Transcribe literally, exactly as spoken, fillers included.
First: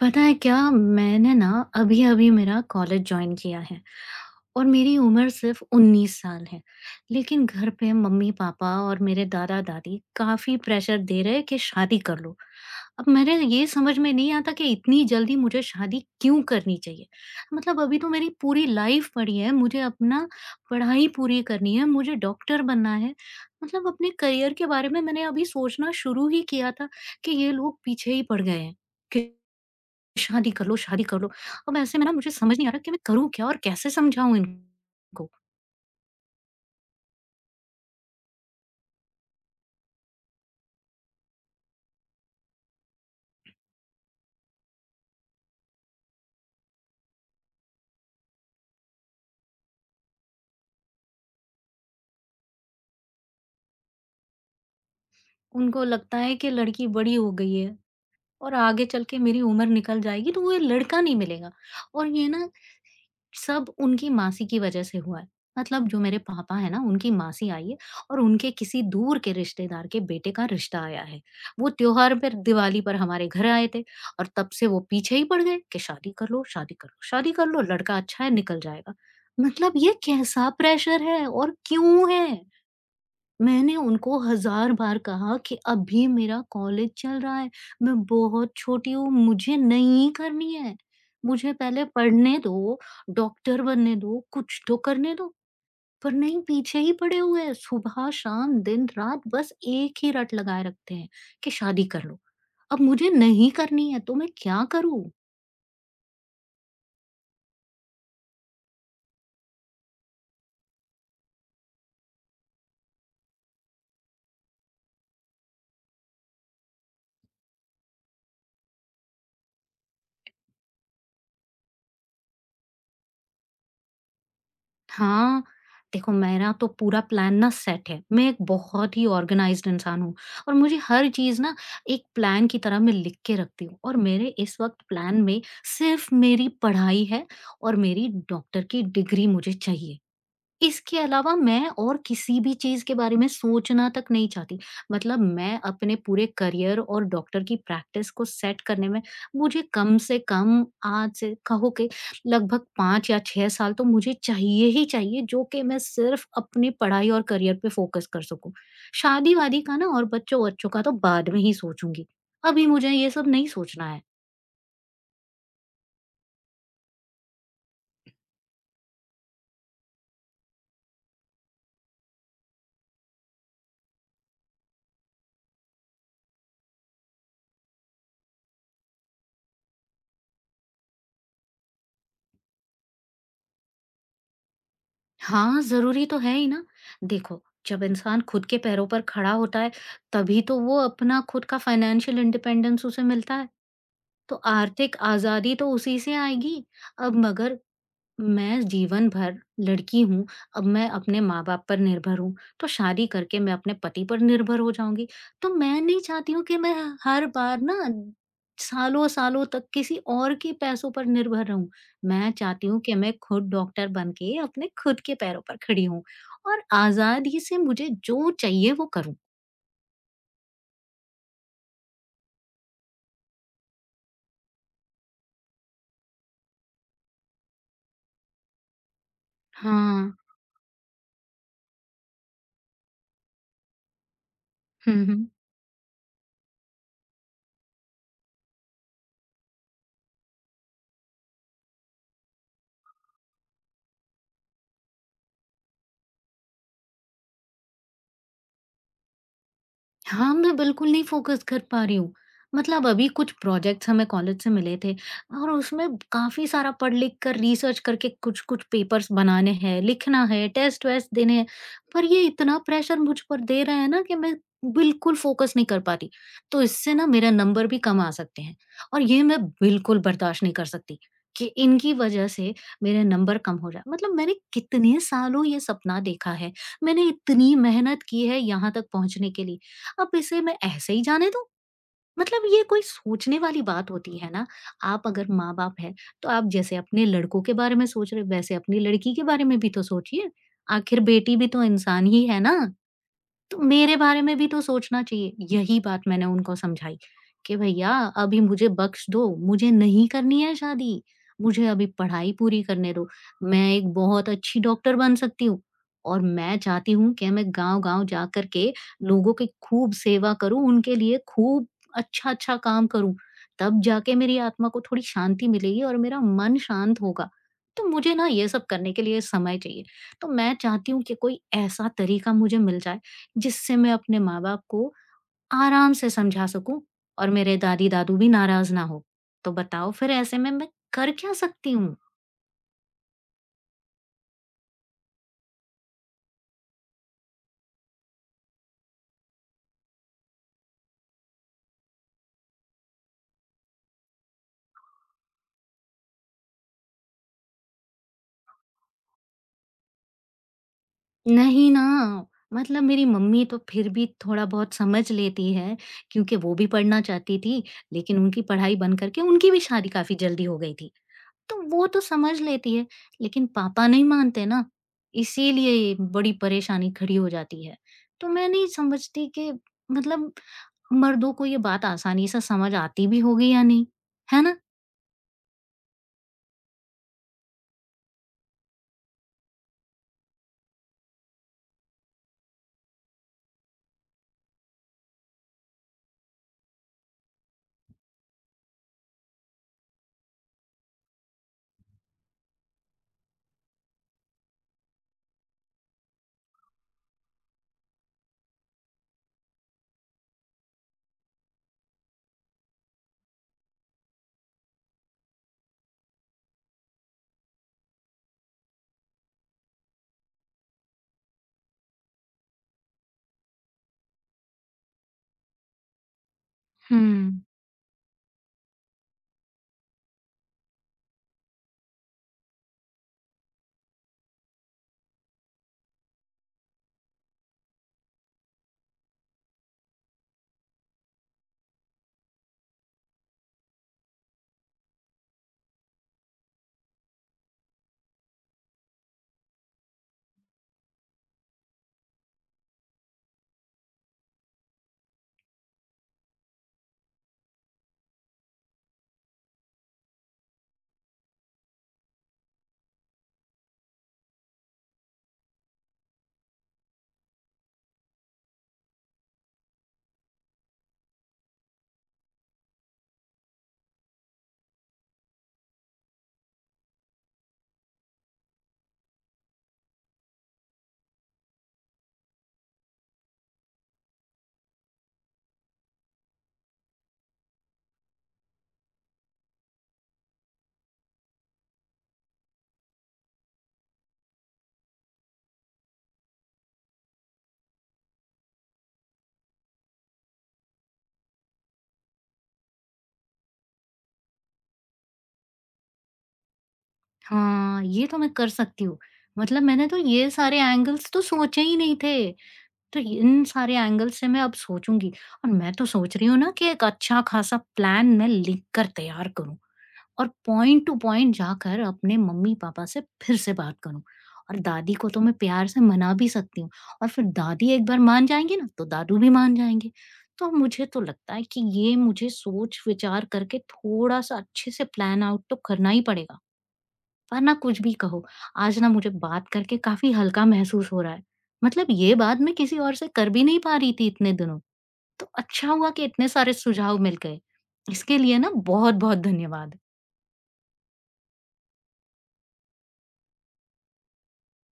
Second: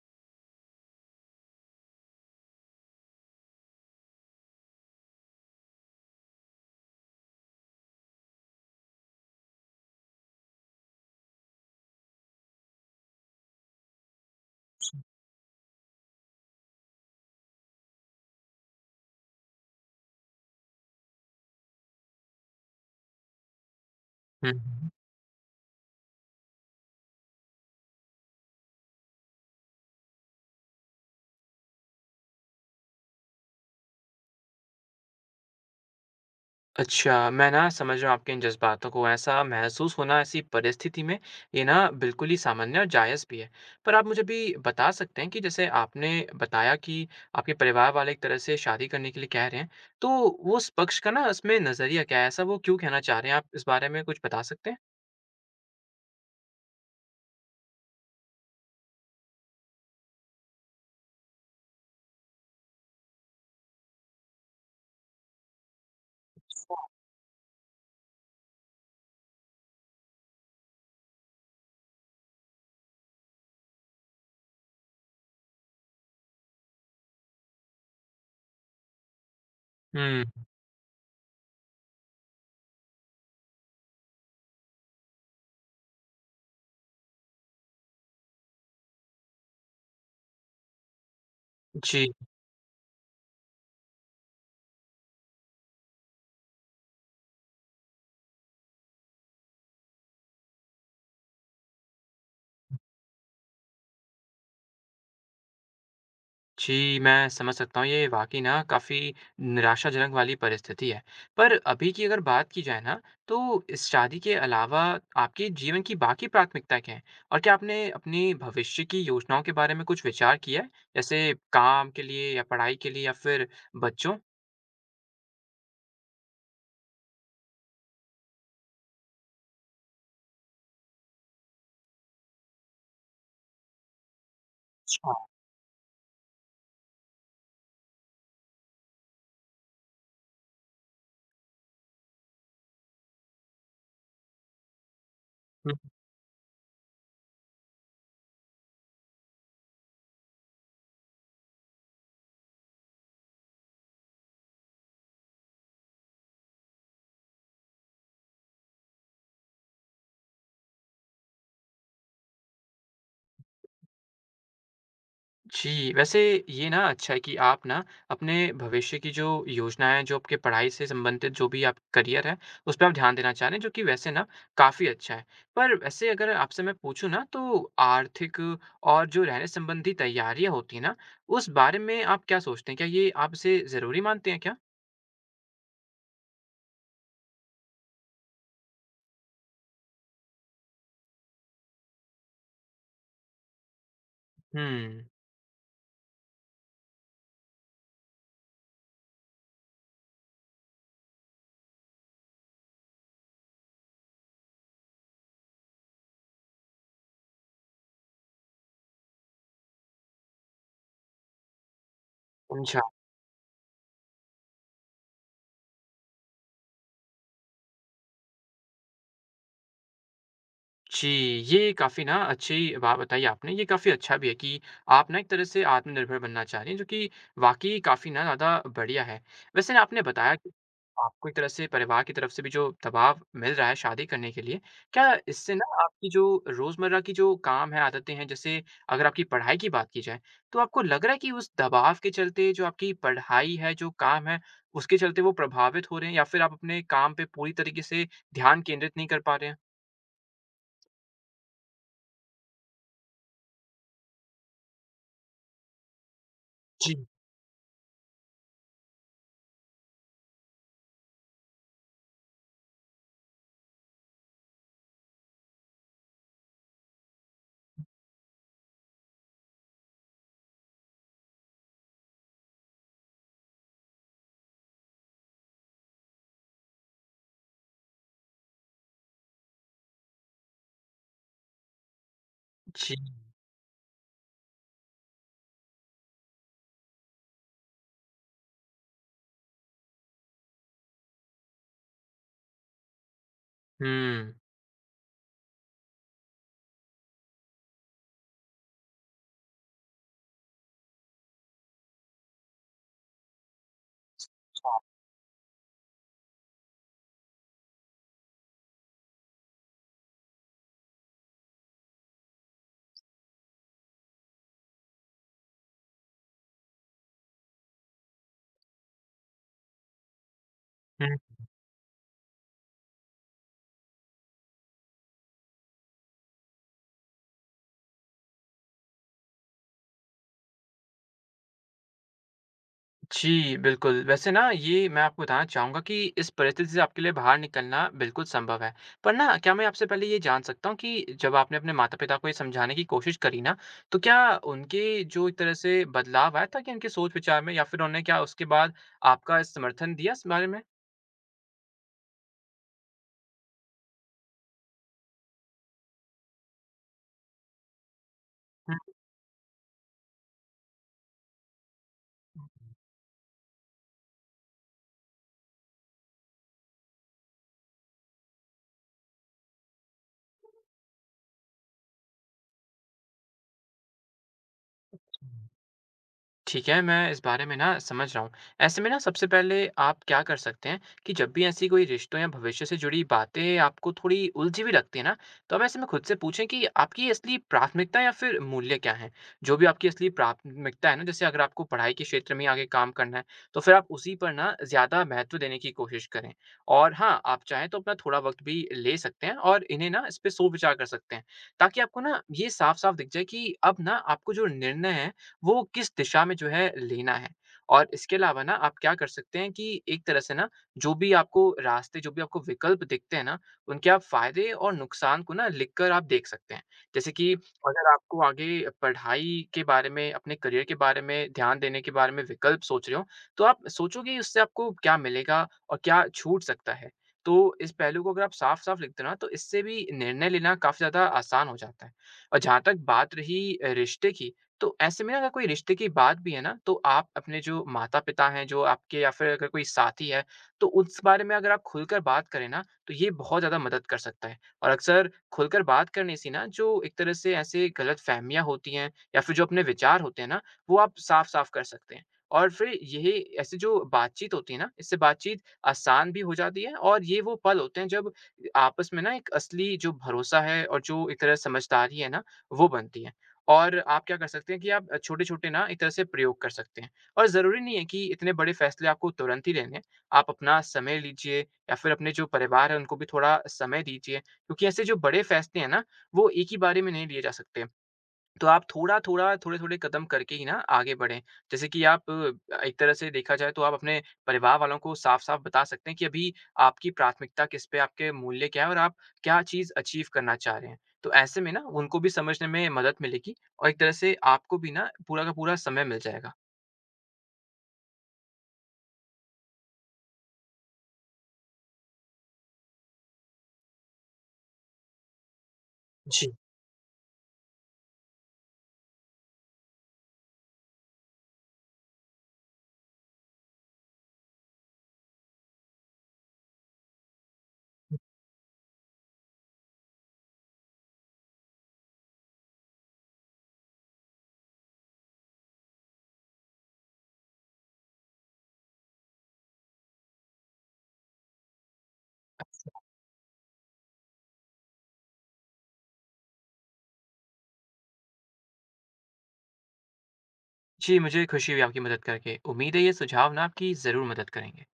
पता है क्या? मैंने ना अभी-अभी मेरा कॉलेज जॉइन किया है और मेरी उम्र सिर्फ़ उन्नीस साल है। लेकिन घर पे मम्मी-पापा और मेरे दादा-दादी काफ़ी प्रेशर दे रहे हैं कि शादी कर लो। अब मेरे ये समझ में नहीं आता कि इतनी जल्दी मुझे शादी क्यों करनी चाहिए? मतलब अभी तो मेरी पूरी लाइफ़ पड़ी है, मुझे अपना पढ़ाई पूरी करनी है, मुझे डॉक्टर बनना है। मतलब अपने हुँ, करियर के बारे हुँ। में मैंने अभी सोचना शुरू ही किया था कि ये लोग पीछे ही पड़ गए हैं। कि शादी कर लो, शादी कर लो। अब ऐसे में ना मुझे समझ नहीं आ रहा कि मैं करूँ क्या और कैसे समझाऊँ इनको? अच्छा, मैं ना समझ रहा हूँ आपके इन जज़्बातों को, ऐसा महसूस होना ऐसी परिस्थिति में ये ना बिल्कुल ही सामान्य और जायज़ भी है। पर आप मुझे भी बता सकते हैं कि जैसे आपने बताया कि आपके परिवार वाले एक तरह से शादी करने के लिए कह रहे हैं, तो वो उस पक्ष का ना इसमें नज़रिया क्या है? ऐसा वो क्यों कहना चाह रहे हैं? आप इस बारे में कुछ बता सकते हैं? उनको लगता है कि लड़की बड़ी हो गई है और आगे चल के मेरी उम्र निकल जाएगी, तो वो ये लड़का नहीं मिलेगा। और ये ना सब उनकी मासी की वजह से हुआ है। मतलब जो मेरे पापा है ना, उनकी मासी आई है और उनके किसी दूर के रिश्तेदार के बेटे का रिश्ता आया है। वो त्योहार पर, दिवाली पर हमारे घर आए थे और तब से वो पीछे ही पड़ गए कि शादी कर लो, शादी कर लो, शादी कर लो, लड़का अच्छा है निकल जाएगा। मतलब ये हुँ, कैसा प्रेशर है और क्यों है? मैंने उनको हज़ार बार कहा कि अभी मेरा कॉलेज चल रहा है, मैं बहुत छोटी हूँ, मुझे नहीं करनी है। मुझे पहले जी। पढ़ने दो, डॉक्टर बनने दो, कुछ तो करने दो। पर नहीं, पीछे ही पड़े हुए हैं। सुबह, शाम, दिन, रात बस एक ही रट लगाए रखते हैं कि शादी कर लो। अब मुझे नहीं करनी है, तो मैं क्या करूँ? जी, मैं समझ सकता हूँ ये वाक़ई ना काफ़ी निराशाजनक वाली परिस्थिति है। पर अभी की अगर बात की जाए ना तो इस शादी के अलावा आपके जीवन की बाकी प्राथमिकताएँ क्या हैं? और क्या आपने अपने भविष्य की योजनाओं के बारे में कुछ विचार किया है? जैसे काम के लिए या पढ़ाई के लिए या फिर बच्चों? हाँ, देखो, मेरा तो पूरा प्लान ना सेट है। मैं एक बहुत ही ऑर्गनाइज़्ड इंसान हूँ और मुझे हर चीज़ ना एक प्लान की तरह मैं लिख के रखती हूँ। और मेरे इस वक़्त अच्छा। प्लान में सिर्फ़ मेरी पढ़ाई है और मेरी डॉक्टर की डिग्री मुझे चाहिए। इसके अलावा मैं और किसी भी चीज़ के बारे में सोचना तक नहीं चाहती। मतलब मैं अपने पूरे करियर और डॉक्टर की प्रैक्टिस को सेट करने में, मुझे कम से कम आज से कहो कि लगभग पाँच या छह साल तो मुझे चाहिए ही चाहिए, जो कि मैं सिर्फ़ अपनी पढ़ाई और करियर पे फ़ोकस कर सकूँ। शादी-वादी का ना और बच्चों-वच्चों का तो बाद में ही सोचूँगी। अभी मुझे ये सब नहीं सोचना है। जी, वैसे ये ना अच्छा है कि आप ना अपने भविष्य की जो योजना है, जो आपके पढ़ाई से संबंधित जो भी आप करियर है, उस पे आप ध्यान देना चाह रहे हैं, जो कि वैसे ना काफ़ी अच्छा है। पर वैसे अगर आपसे मैं पूछूँ ना तो आर्थिक और जो रहने संबंधी तैयारियाँ होती हैं ना, उस बारे में आप क्या सोचते हैं? क्या ये आप इसे ज़रूरी मानते हैं क्या? हाँ, ज़रूरी तो है ही ना। देखो, जब इंसान खुद के पैरों पर खड़ा होता है, तभी तो वो अपना खुद का फाइनेंशियल इंडिपेंडेंस उसे मिलता है, तो आर्थिक हुँ, आज़ादी तो उसी से आएगी। अब मगर मैं जीवन भर लड़की हूँ, अब मैं अपने माँ-बाप पर निर्भर हूँ, तो शादी करके मैं अपने पति पर निर्भर हो जाऊँगी। तो मैं नहीं चाहती हूँ कि मैं हर बार ना सालों-सालों तक किसी और के पैसों पर निर्भर रहूँ। मैं चाहती समझा। हूँ कि मैं खुद डॉक्टर बन के अपने खुद के पैरों पर खड़ी हूँ और आज़ादी से मुझे जो चाहिए वो करूँ। जी, ये काफ़ी ना अच्छी बात बताई आपने। ये काफ़ी अच्छा भी है कि आप ना एक तरह से आत्मनिर्भर बनना चाह रही हैं, जो कि वाक़ई काफ़ी ना ज़्यादा बढ़िया है। वैसे ना आपने हाँ। बताया कि आपको एक तरह से परिवार की तरफ से भी जो दबाव मिल रहा है शादी करने के लिए, हुँ, क्या हुँ। इससे ना आपकी जो रोज़मर्रा की जो काम है, आदतें हैं, जैसे अगर आपकी पढ़ाई की बात की जाए, तो आपको लग रहा है कि उस दबाव के चलते जो आपकी पढ़ाई है, जो काम है, उसके चलते वो प्रभावित हो रहे हैं या फिर आप अपने काम पे पूरी तरीके से ध्यान केंद्रित नहीं कर पा रहे हैं? हाँ, मैं बिल्कुल नहीं फ़ोकस कर पा रही हूँ। मतलब अभी कुछ प्रोजेक्ट्स हमें कॉलेज से मिले थे और उसमें काफ़ी सारा जी। पढ़-लिख कर, रिसर्च करके कुछ-कुछ पेपर्स बनाने हैं, लिखना है, टेस्ट-वेस्ट देने हैं। पर ये इतना प्रेशर मुझ पर दे रहे हैं ना कि मैं बिल्कुल फ़ोकस नहीं कर पा रही। तो इससे ना मेरे नंबर भी कम आ सकते हैं और ये मैं बिल्कुल बर्दाश्त नहीं कर सकती कि इनकी वज़ह से मेरे नंबर कम हो जाए। मतलब मैंने कितने सालों ये सपना देखा है, मैंने इतनी मेहनत की है यहाँ तक पहुँचने के लिए। अब इसे मैं ऐसे ही जाने दूँ? मतलब ये कोई जी। सोचने वाली बात होती है ना, आप अगर माँ-बाप हैं, तो आप जैसे अपने लड़कों के बारे में सोच रहे हो, वैसे अपनी लड़की के बारे में भी तो सोचिए। आखिर बेटी भी तो इंसान ही है ना। तो मेरे बारे हुँ। में भी तो सोचना चाहिए। यही बात मैंने उनको समझाई कि भैया, अभी मुझे बख्श दो, मुझे नहीं करनी है शादी, मुझे अभी पढ़ाई पूरी करने दो। मैं एक बहुत अच्छी डॉक्टर बन सकती हूँ और मैं चाहती हूँ कि मैं गाँव-गाँव जा कर के लोगों की खूब सेवा करूँ, उनके लिए खूब अच्छा-अच्छा काम करूँ। तब जाके मेरी आत्मा को थोड़ी शांति मिलेगी और मेरा मन शांत होगा। तो मुझे ना ये सब करने के लिए समय चाहिए। तो मैं चाहती हूँ कि हुँ, कोई ऐसा तरीका मुझे मिल जाए, जिससे मैं अपने माँ-बाप को आराम से समझा सकूँ और मेरे दादी-दादू भी नाराज़ ना हो। तो बताओ फिर ऐसे में मैं कर क्या सकती हूँ? जी, बिल्कुल। वैसे ना ये मैं आपको बताना चाहूँगा कि इस परिस्थिति से आपके लिए बाहर निकलना बिल्कुल संभव है। पर ना क्या मैं आपसे पहले ये जान सकता हूँ कि जब आपने अपने माता-पिता को ये समझाने की कोशिश करी ना, तो क्या उनके जो एक तरह से बदलाव आया था कि उनके सोच-विचार में या फिर उन्होंने क्या उसके बाद आपका समर्थन दिया इस बारे में? नहीं ना, मतलब मेरी मम्मी तो फिर भी थोड़ा-बहुत समझ लेती है, क्योंकि वो भी पढ़ना चाहती थी, लेकिन उनकी पढ़ाई हुँ। बंद करके उनकी भी शादी काफ़ी जल्दी हो गई थी। तो वो तो समझ लेती है, लेकिन पापा नहीं मानते ना, इसीलिए बड़ी परेशानी खड़ी हो जाती है। तो मैं नहीं समझती कि मतलब मर्दों को ये बात आसानी से समझ आती भी होगी या नहीं, है ना? ठीक है, मैं इस बारे में ना समझ रहा हूँ। ऐसे में ना सबसे पहले आप क्या कर सकते हैं कि जब भी ऐसी कोई रिश्तों या भविष्य से जुड़ी बातें आपको थोड़ी उलझी हुई लगती है ना, तो आप ऐसे में खुद से पूछें कि आपकी असली प्राथमिकता या फिर मूल्य क्या हैं? जो भी आपकी असली प्राथमिकता है ना, जैसे अगर आपको पढ़ाई के क्षेत्र में आगे काम करना है, तो फिर आप उसी पर ना ज़्यादा महत्व देने की कोशिश करें। और हाँ, आप चाहें तो अपना थोड़ा वक़्त भी ले सकते हैं और इन्हें ना इस पे सोच-विचार कर सकते हैं, ताकि आपको ना ये साफ-साफ दिख जाए कि अब ना आपको जो निर्णय हैं, वो किस दिशा में जो है लेना है। और इसके अलावा ना आप क्या कर सकते हैं कि एक तरह से ना जो भी आपको रास्ते, जो भी आपको विकल्प दिखते हैं ना, उनके आप फ़ायदे और नुकसान को ना लिख कर आप देख सकते हैं। जैसे कि हुँ। अगर आपको आगे पढ़ाई के बारे में, अपने करियर के बारे में, ध्यान देने के बारे में विकल्प सोच रहे हो, तो आप सोचो कि उससे आपको क्या मिलेगा और क्या छूट सकता है। तो इस पहलू को अगर आप साफ-साफ लिख दो ना, तो इससे भी निर्णय लेना काफ़ी ज़्यादा आसान हो जाता है। और जहाँ तक बात रही अ, रिश्ते की, तो ऐसे में ना अगर कोई रिश्ते की बात भी है ना, तो आप अपने जो माता-पिता हैं, जो आपके, या फिर अगर कोई साथी है, तो उस बारे में अगर आप खुलकर बात करें ना, तो ये बहुत ज़्यादा मदद कर सकता है। और अक्सर खुलकर बात करने से ना, जो एक तरह से ऐसे गलतफ़हमियाँ होती हैं या फिर जो अपने विचार होते हैं ना, वो आप साफ-साफ कर सकते हैं। और फिर यही ऐसी जो बातचीत होती है ना, इससे बातचीत आसान भी हो जाती है, और ये वो पल होते हैं जब आपस में ना एक असली जो भरोसा है और जो एक तरह समझदारी है ना, वो बनती है। और आप क्या कर सकते हैं कि आप छोटे-छोटे ना एक तरह से प्रयोग कर सकते हैं। और ज़रूरी नहीं है कि इतने बड़े फैसले आपको तुरंत ही लेने हैं। आप अपना समय लीजिए, या फिर अपने जो परिवार है, उनको भी थोड़ा समय दीजिए, क्योंकि ऐसे जो बड़े फैसले हैं ना, वो एक ही बारे में नहीं लिए जा सकते। तो आप थोड़ा-थोड़ा, थोड़े-थोड़े कदम करके ही ना आगे बढ़ें। जैसे कि आप अ, एक तरह से देखा जाए, तो आप अपने परिवार वालों को साफ-साफ बता सकते हैं कि अभी आपकी प्राथमिकता किस पे, आपके मूल्य क्या हैं, और आप क्या चीज़ अचीव करना चाह रहे हैं। तो ऐसे में ना उनको भी समझने में मदद मिलेगी, और एक तरह से आपको भी ना पूरा का पूरा समय मिल जाएगा। हाँ, ये तो मैं कर सकती हूँ। मतलब मैंने तो ये सारे एंगल्स तो सोचे ही नहीं थे, तो इन सारे एंगल्स से मैं अब सोचूँगी और मैं तो सोच रही जी। हूँ ना कि एक अच्छा-खासा प्लान मैं लिख कर तैयार करूँ। और पॉइंट टू पॉइंट जाकर अपने मम्मी-पापा से फिर से बात करूँ। और दादी को तो मैं प्यार से मना भी सकती हूँ और फिर दादी एक बार मान जाएँगी ना, तो दादू भी मान जाएँगे। तो मुझे तो लगता है कि ये मुझे सोच-विचार करके थोड़ा-सा अच्छे से प्लान आउट तो करना ही पड़ेगा। वरना कुछ भी कहो, आज ना मुझे बात करके काफ़ी हल्का महसूस हो रहा है। मतलब ये बात मैं किसी और से कर भी नहीं पा रही थी इतने दिनों। तो अच्छा हुआ कि इतने सारे सुझाव मिल गए। इसके लिए ना बहुत-बहुत धन्यवाद। जी, मुझे खुशी हुई आपकी मदद करके। उम्मीद है ये सुझाव ना आपकी ज़रूर मदद करेंगे।